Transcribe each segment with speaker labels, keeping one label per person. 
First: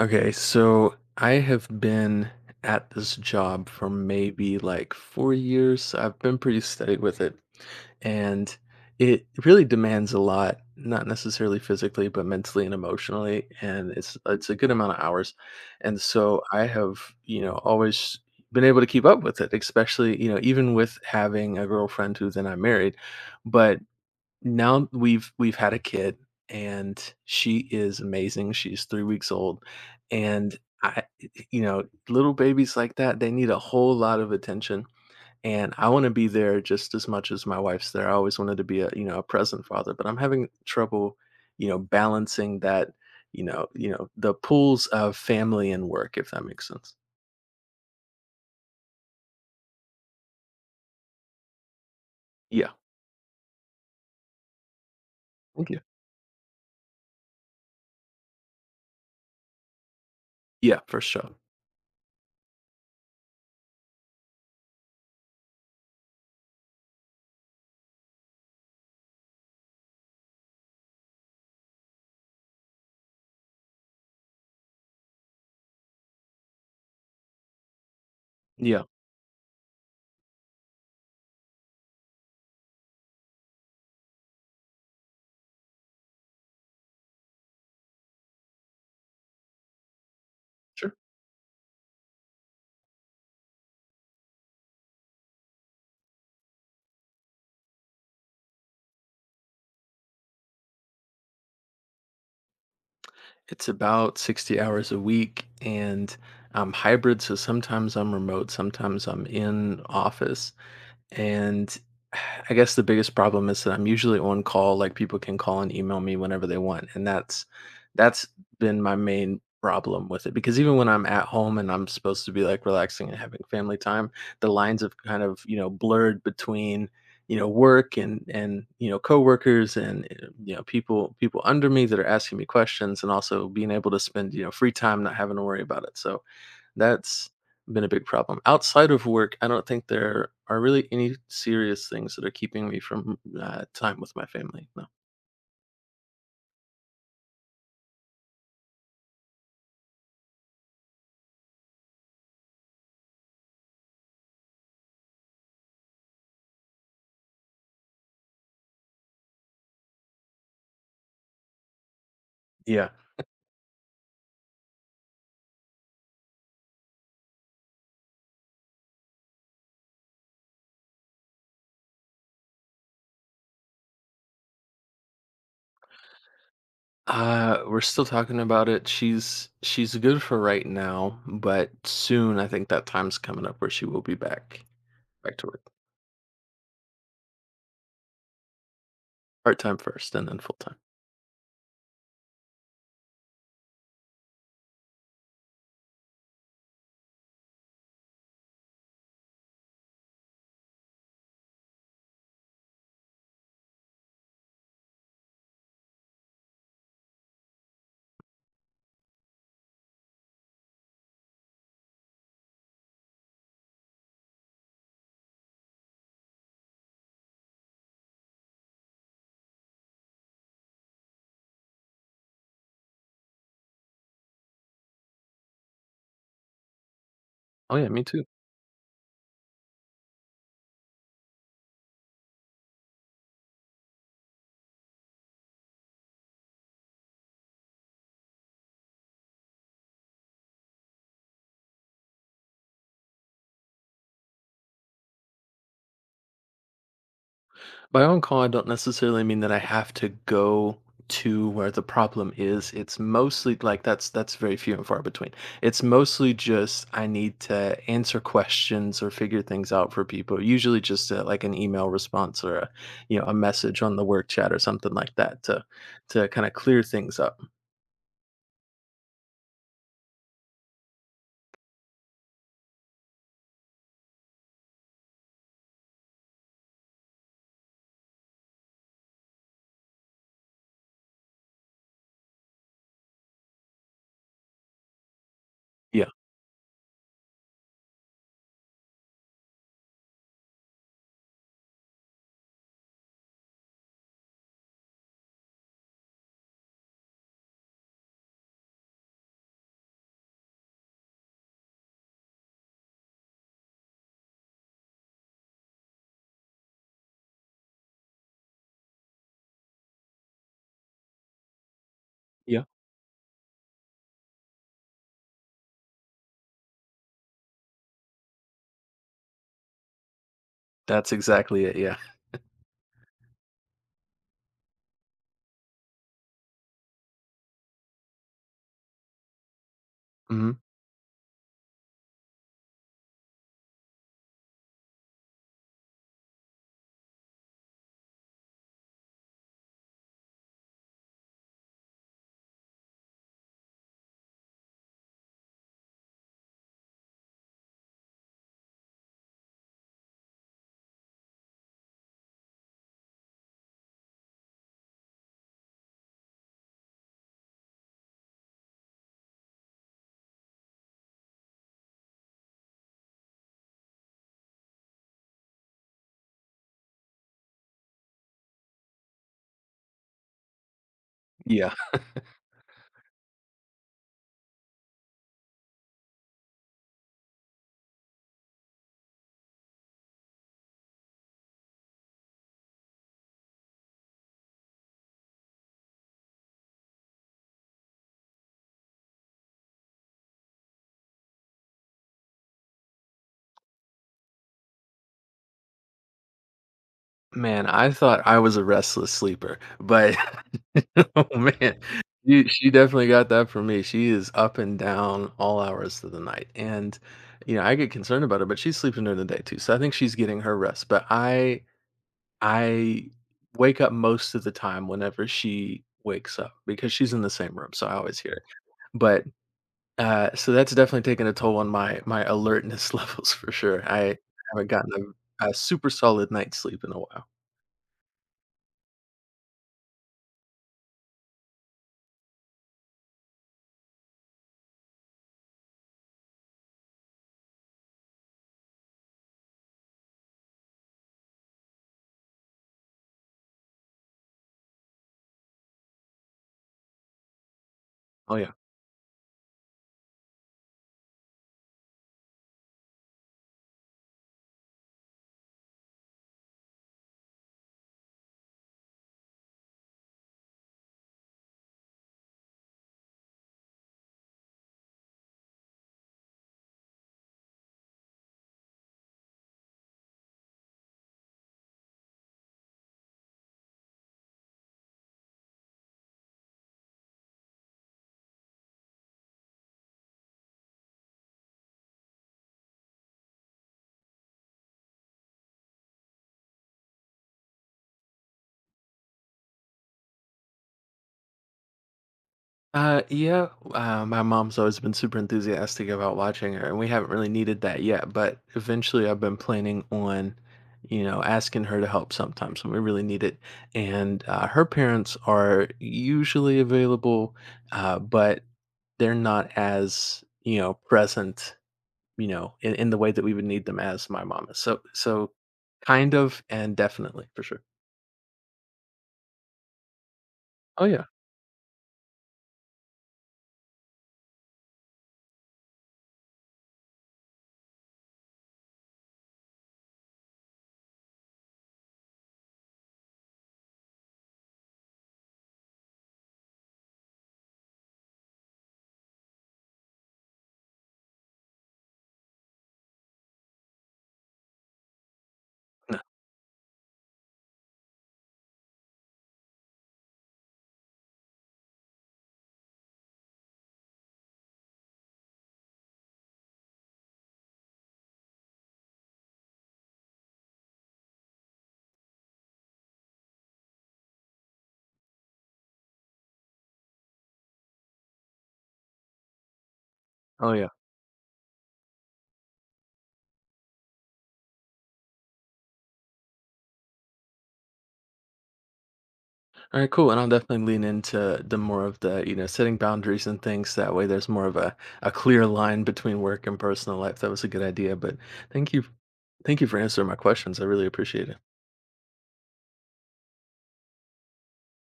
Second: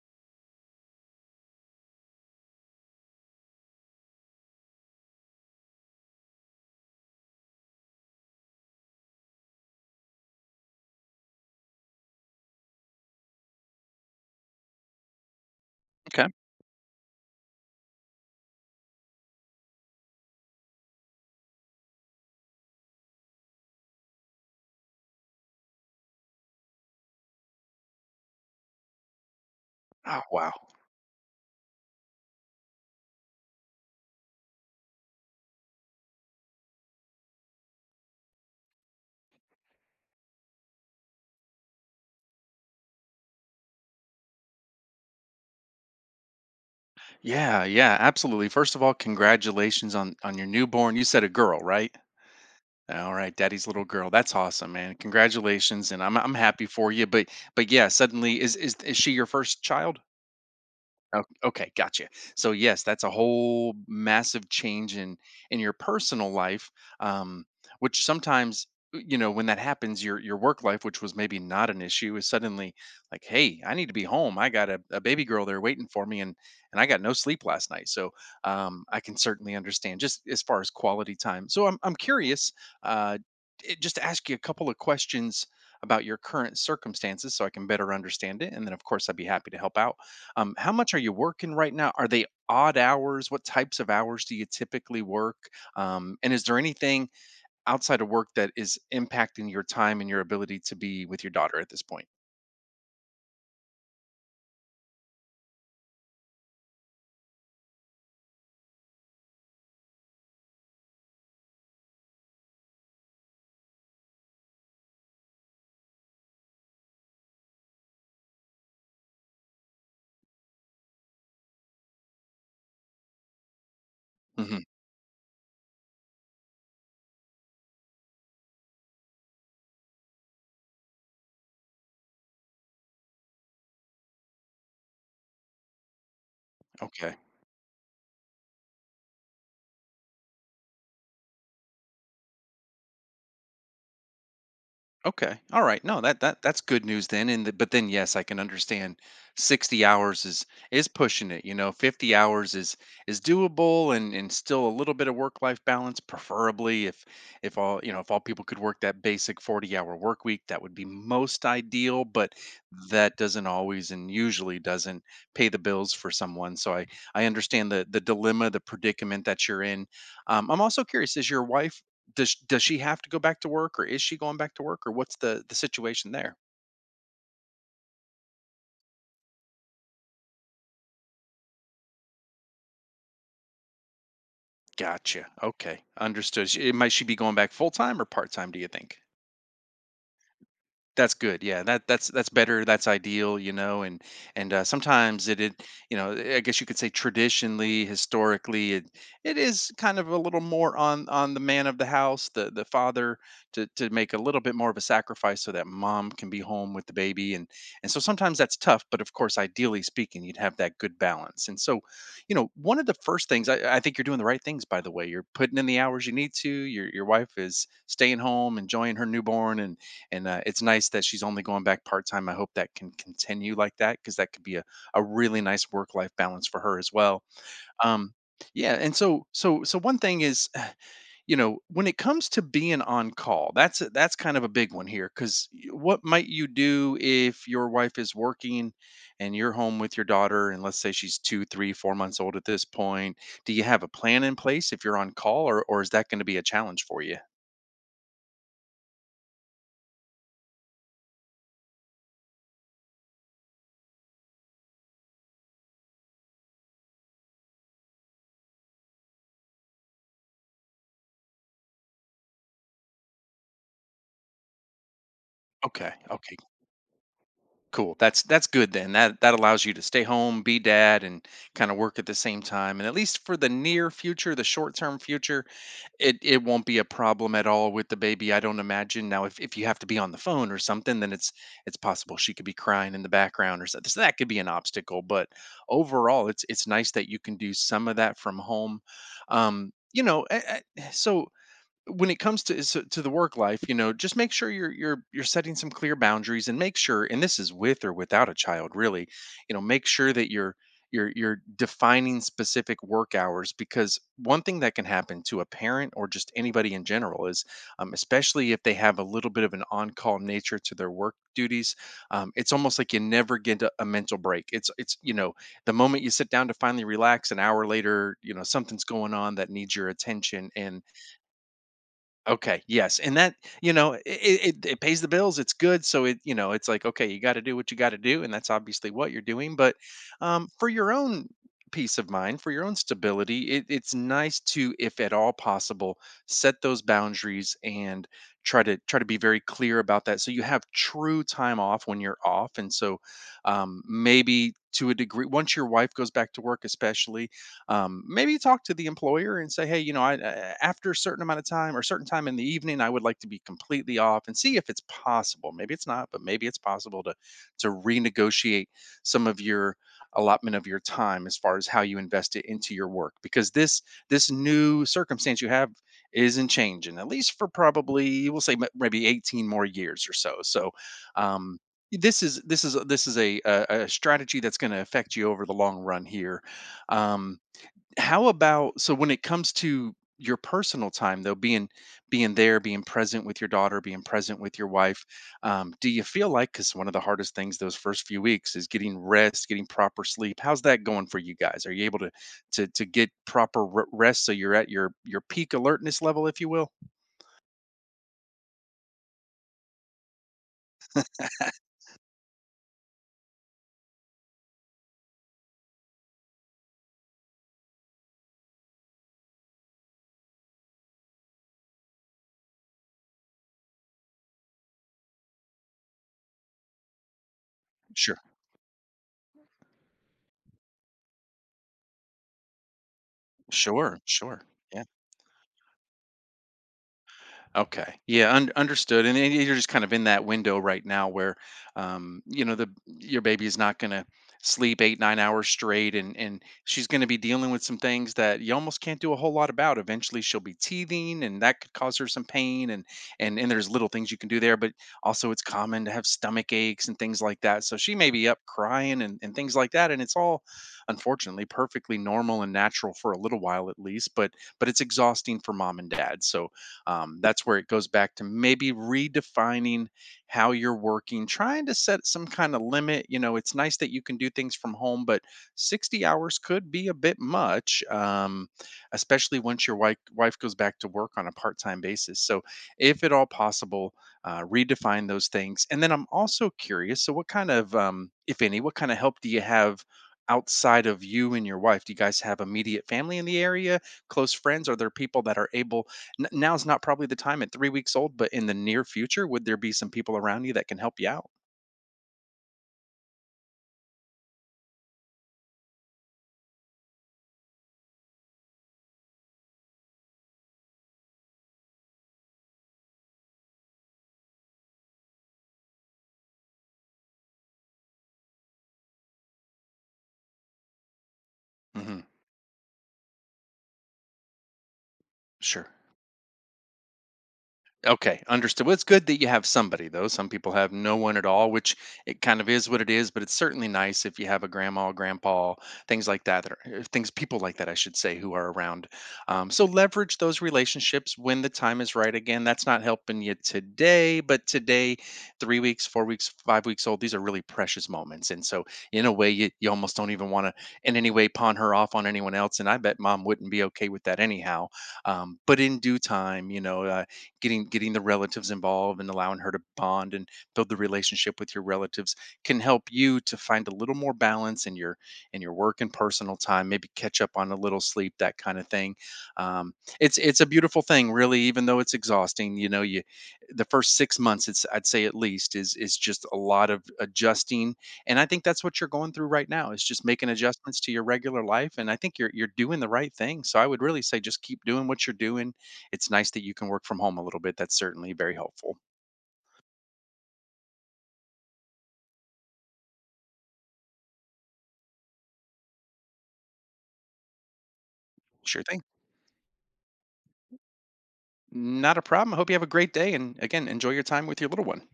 Speaker 1: Okay, so I have been at this job for maybe like 4 years. I've been pretty steady with it, and it really demands a lot, not necessarily physically, but mentally and emotionally. And it's a good amount of hours, and
Speaker 2: Okay.
Speaker 1: so I have always been able to keep up with it, especially even with having a girlfriend who then I married, but now we've had a kid, and she is amazing. She's 3 weeks old,
Speaker 2: Oh wow.
Speaker 1: and little babies like that, they need a whole lot of attention, and I wanna be there just as much as my wife's there. I always wanted to be a present father, but I'm having trouble balancing that, the pools of family and work, if that makes sense.
Speaker 2: Yeah, yeah, absolutely. First of all, congratulations on your newborn. You said a girl, right?
Speaker 1: Yeah.
Speaker 2: All right, daddy's little girl. That's awesome, man.
Speaker 1: Thank you.
Speaker 2: Congratulations, and I'm happy for you. But yeah, suddenly is she your first child?
Speaker 1: Yeah, for
Speaker 2: O
Speaker 1: sure.
Speaker 2: okay, gotcha. So, yes, that's a whole massive change in your personal life, um, which sometimes, y you know, when that happens, your work life, which was maybe not an issue, is suddenly like, "Hey, I need to be home. I got a baby girl there waiting for me, and I got no sleep last night." So,
Speaker 1: Yeah.
Speaker 2: I can certainly understand just as far as quality time. So, I'm curious, uh, just to ask you a couple of questions about your current circumstances so I can better understand it, and then, of course, I'd be happy to help out. How much
Speaker 1: Sure.
Speaker 2: are you working right now? Are they odd hours? What types of hours do you typically work? And is there anything outside of work that is impacting your time and your ability to be with your daughter at this point?
Speaker 1: It's about 60 hours a week, and I'm hybrid. So sometimes I'm remote, sometimes I'm in office. And I guess the biggest problem is that I'm usually on call, like people can call and email me whenever they want. And that's been my main problem with it because even when I'm at home and I'm supposed to be like relaxing and having family time, the
Speaker 2: hmm
Speaker 1: lines have kind of, you know, blurred between work and coworkers and people under me that are asking me questions, and also being able to spend, you know, free time not having to worry about it. So
Speaker 2: Okay.
Speaker 1: that's been a big problem. Outside of work, I don't think there are really any serious things that are keeping me from time with my family. No.
Speaker 2: Okay. All right. No, that's good news then. And the, but then yes, I can understand 60 hours is pushing it, you know. 50 hours is doable and still a little bit of work-life balance preferably if all, you know, if all people could work that basic 40-hour work week, that would be most ideal, but
Speaker 1: Yeah.
Speaker 2: that doesn't always and usually doesn't pay the bills for someone. So I understand the dilemma, the predicament that you're in. I'm also curious, is your wife does she have to go back to work, or is she going back to work, or what's the situation there?
Speaker 1: We're still talking about it. She's good for right now, but soon I think that time's coming up where she will be back
Speaker 2: Gotcha.
Speaker 1: back to work.
Speaker 2: Okay, understood. She, might she be going back full time or part time? Do you think?
Speaker 1: Part time first and then full time.
Speaker 2: That's good. Yeah, that's better. That's ideal, you know. And sometimes you know, I guess you could say traditionally, historically, it is kind of a little more on the man of the house, the father, to make a little bit more of a sacrifice so that mom can be home with the baby. And so sometimes that's tough. But of course, ideally speaking, you'd have that good balance. And so, you know, one of the first things I think you're doing the right things. By the way, you're putting in the hours you need to. Your wife is staying home, enjoying her newborn, and it's nice that she's only going back part time. I hope that can continue like that because that could be a really nice work life balance for her as well.
Speaker 1: Oh yeah, me
Speaker 2: Um,
Speaker 1: too.
Speaker 2: yeah, and so so one thing is, you know, when it comes to being on call, that's kind of a big one here because what might you do if your wife is working and you're home with your daughter, and let's say she's two, three, 4 months old at this point? Do you have a plan in place if you're on call, or is that going to be a challenge for you?
Speaker 1: By on call, I don't necessarily mean that I have to go to where the problem is. It's mostly like that's very few and far between. It's mostly just I need to answer questions or figure things out for people. Usually just like an email response or a a message on the work chat or something like that to
Speaker 2: Okay,
Speaker 1: to
Speaker 2: okay,
Speaker 1: kind of clear things up.
Speaker 2: cool. That's good then. That that allows you to stay home, be dad, and kind of work at the same time. And at least for the near future, the short term future, it won't be a problem at all with the baby. I don't imagine. Now, if you have to be on the phone or something, then it's possible she could be crying in the background or something. So that could be an obstacle. But
Speaker 1: Yeah,
Speaker 2: overall, it's nice that you can do some of that from home. So when it comes to so to the work life, you know, just make sure you're setting some clear boundaries and make sure and this is with or without a child really, you know, make sure that you're defining specific work hours because one thing that can happen to a parent or just anybody in general is especially if they have a little bit of an on-call nature to their work duties, it's
Speaker 1: yeah,
Speaker 2: almost like you never get a mental break. It's you know, the moment you sit down to finally relax an hour later, you know something's going on that needs your attention. And
Speaker 1: that's exactly it. Yeah.
Speaker 2: okay, yes, and that, you know, it pays the bills, it's good, so it, you know, it's like, okay, you gotta do what you gotta do, and that's obviously what you're doing, but,
Speaker 1: hmm
Speaker 2: for your own peace of mind, for your own stability, it's nice to, if at all possible, set those boundaries and try to be very clear about that, so you have true time off when you're off, and so, maybe to a degree once your wife goes back to work especially, maybe talk to the employer and say, hey, you know, I, after a certain amount of time or certain time in the evening, I would like to be completely off and see if it's possible. Maybe it's not, but maybe it's possible to renegotiate some of your allotment of your time as far as how you invest it into your work because this new circumstance you have isn't changing at least for probably we'll say maybe 18 more years or so. So um
Speaker 1: yeah.
Speaker 2: this is this is a a strategy that's going to affect you over the long run here. um how about, so when it comes to your personal time, though, being being there, being present with your daughter, being present with your wife, do you feel like, because one of the hardest things those first few weeks is getting rest, getting proper sleep, how's that going for you guys? Are you able to to get proper rest so you're at your peak alertness level, if you will?
Speaker 1: Man, I thought I was a restless sleeper, but oh man, you she definitely got that from me. She is up and down all hours of the night. And you know, I get concerned about her, but she's sleeping during the day too. So I think she's getting her rest. But I wake up most of the time whenever she wakes up because she's in the same room. So I always
Speaker 2: Sure.
Speaker 1: hear it. But so that's definitely taken a toll on my my alertness levels for sure.
Speaker 2: Sure.
Speaker 1: I
Speaker 2: Sure.
Speaker 1: haven't gotten a super solid night's sleep in a while.
Speaker 2: Okay. Yeah, understood. And you're just kind of in that window right now where, you know, the your baby is not going to sleep 8 9 hours straight, and she's going to be dealing with some things that you almost can't do a whole lot about. Eventually, she'll be teething, and that could cause her some pain, and there's little things you can do there, but also it's common to have stomach aches and things like that. So she may be
Speaker 1: Oh
Speaker 2: up
Speaker 1: yeah.
Speaker 2: crying and things like that, and it's all unfortunately perfectly normal and natural for a little while at least, but it's exhausting for mom and dad. So that's where it goes back to maybe redefining how you're working, trying to set some kind of limit. You know, it's nice that you can do things from home, but 60 hours could be a bit much. Especially once your wife goes back to work on a part-time basis, so if at all possible, redefine those things. And then I'm also curious, so what kind of, if any, what kind of help do you have outside of you and your wife? Do you guys have immediate family in the area, close friends? Are there people that are able? Now's not probably the time at 3 weeks old, but in the near future, would there be some people around you that can help you out?
Speaker 1: Uh, yeah, my mom's always been super enthusiastic about watching her, and we haven't really needed that yet. But eventually, I've been planning on, you know, asking her to help sometimes when we really need it. And her parents are usually available, but they're not as, you know, present,
Speaker 2: hmm
Speaker 1: you know, in the way that we would need them as my mom is. So, so
Speaker 2: Sure.
Speaker 1: kind of and definitely for sure.
Speaker 2: Okay, understood. Well, it's good that you have somebody though. Some people have
Speaker 1: Oh,
Speaker 2: no
Speaker 1: yeah.
Speaker 2: one at all, which it kind of is what it is. But it's certainly nice if you have a grandma, grandpa, things like that, that are, things people like that, I should say, who are around. So leverage those relationships when the time is right. Again, that's not helping you today, but today, 3 weeks, 4 weeks, 5 weeks old, these are really precious moments. And so, in a way, you almost don't even want to in any way pawn her off on anyone else. And I bet mom wouldn't be okay with that anyhow. But in due time, you know. Getting the relatives involved and allowing her to bond and build the relationship with your relatives can help you to find a little more balance in your work and personal time, maybe catch up on a little sleep, that kind of thing. um, it's a beautiful thing really, even though it's exhausting. You know, you, the first 6 months, it's, I'd say, at least, is just a lot of adjusting. And I think that's what you're going through right now, is just making
Speaker 1: Oh, yeah.
Speaker 2: adjustments to your regular life. And I think you're doing the right thing, so I would really say just keep doing what you're doing. It's nice that you can work from home a little bit. That's certainly very helpful.
Speaker 1: All right, cool. And I'll definitely lean into the more of the, you know, setting boundaries and things. That way there's more of a clear line between work and personal life. That was a good idea. But
Speaker 2: Sure
Speaker 1: thank
Speaker 2: thing.
Speaker 1: you. Thank you for answering my questions. I really appreciate it.
Speaker 2: Not a problem. I hope you have a great day. And again, enjoy your time with your little one.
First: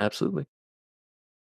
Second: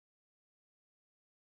Speaker 1: Absolutely.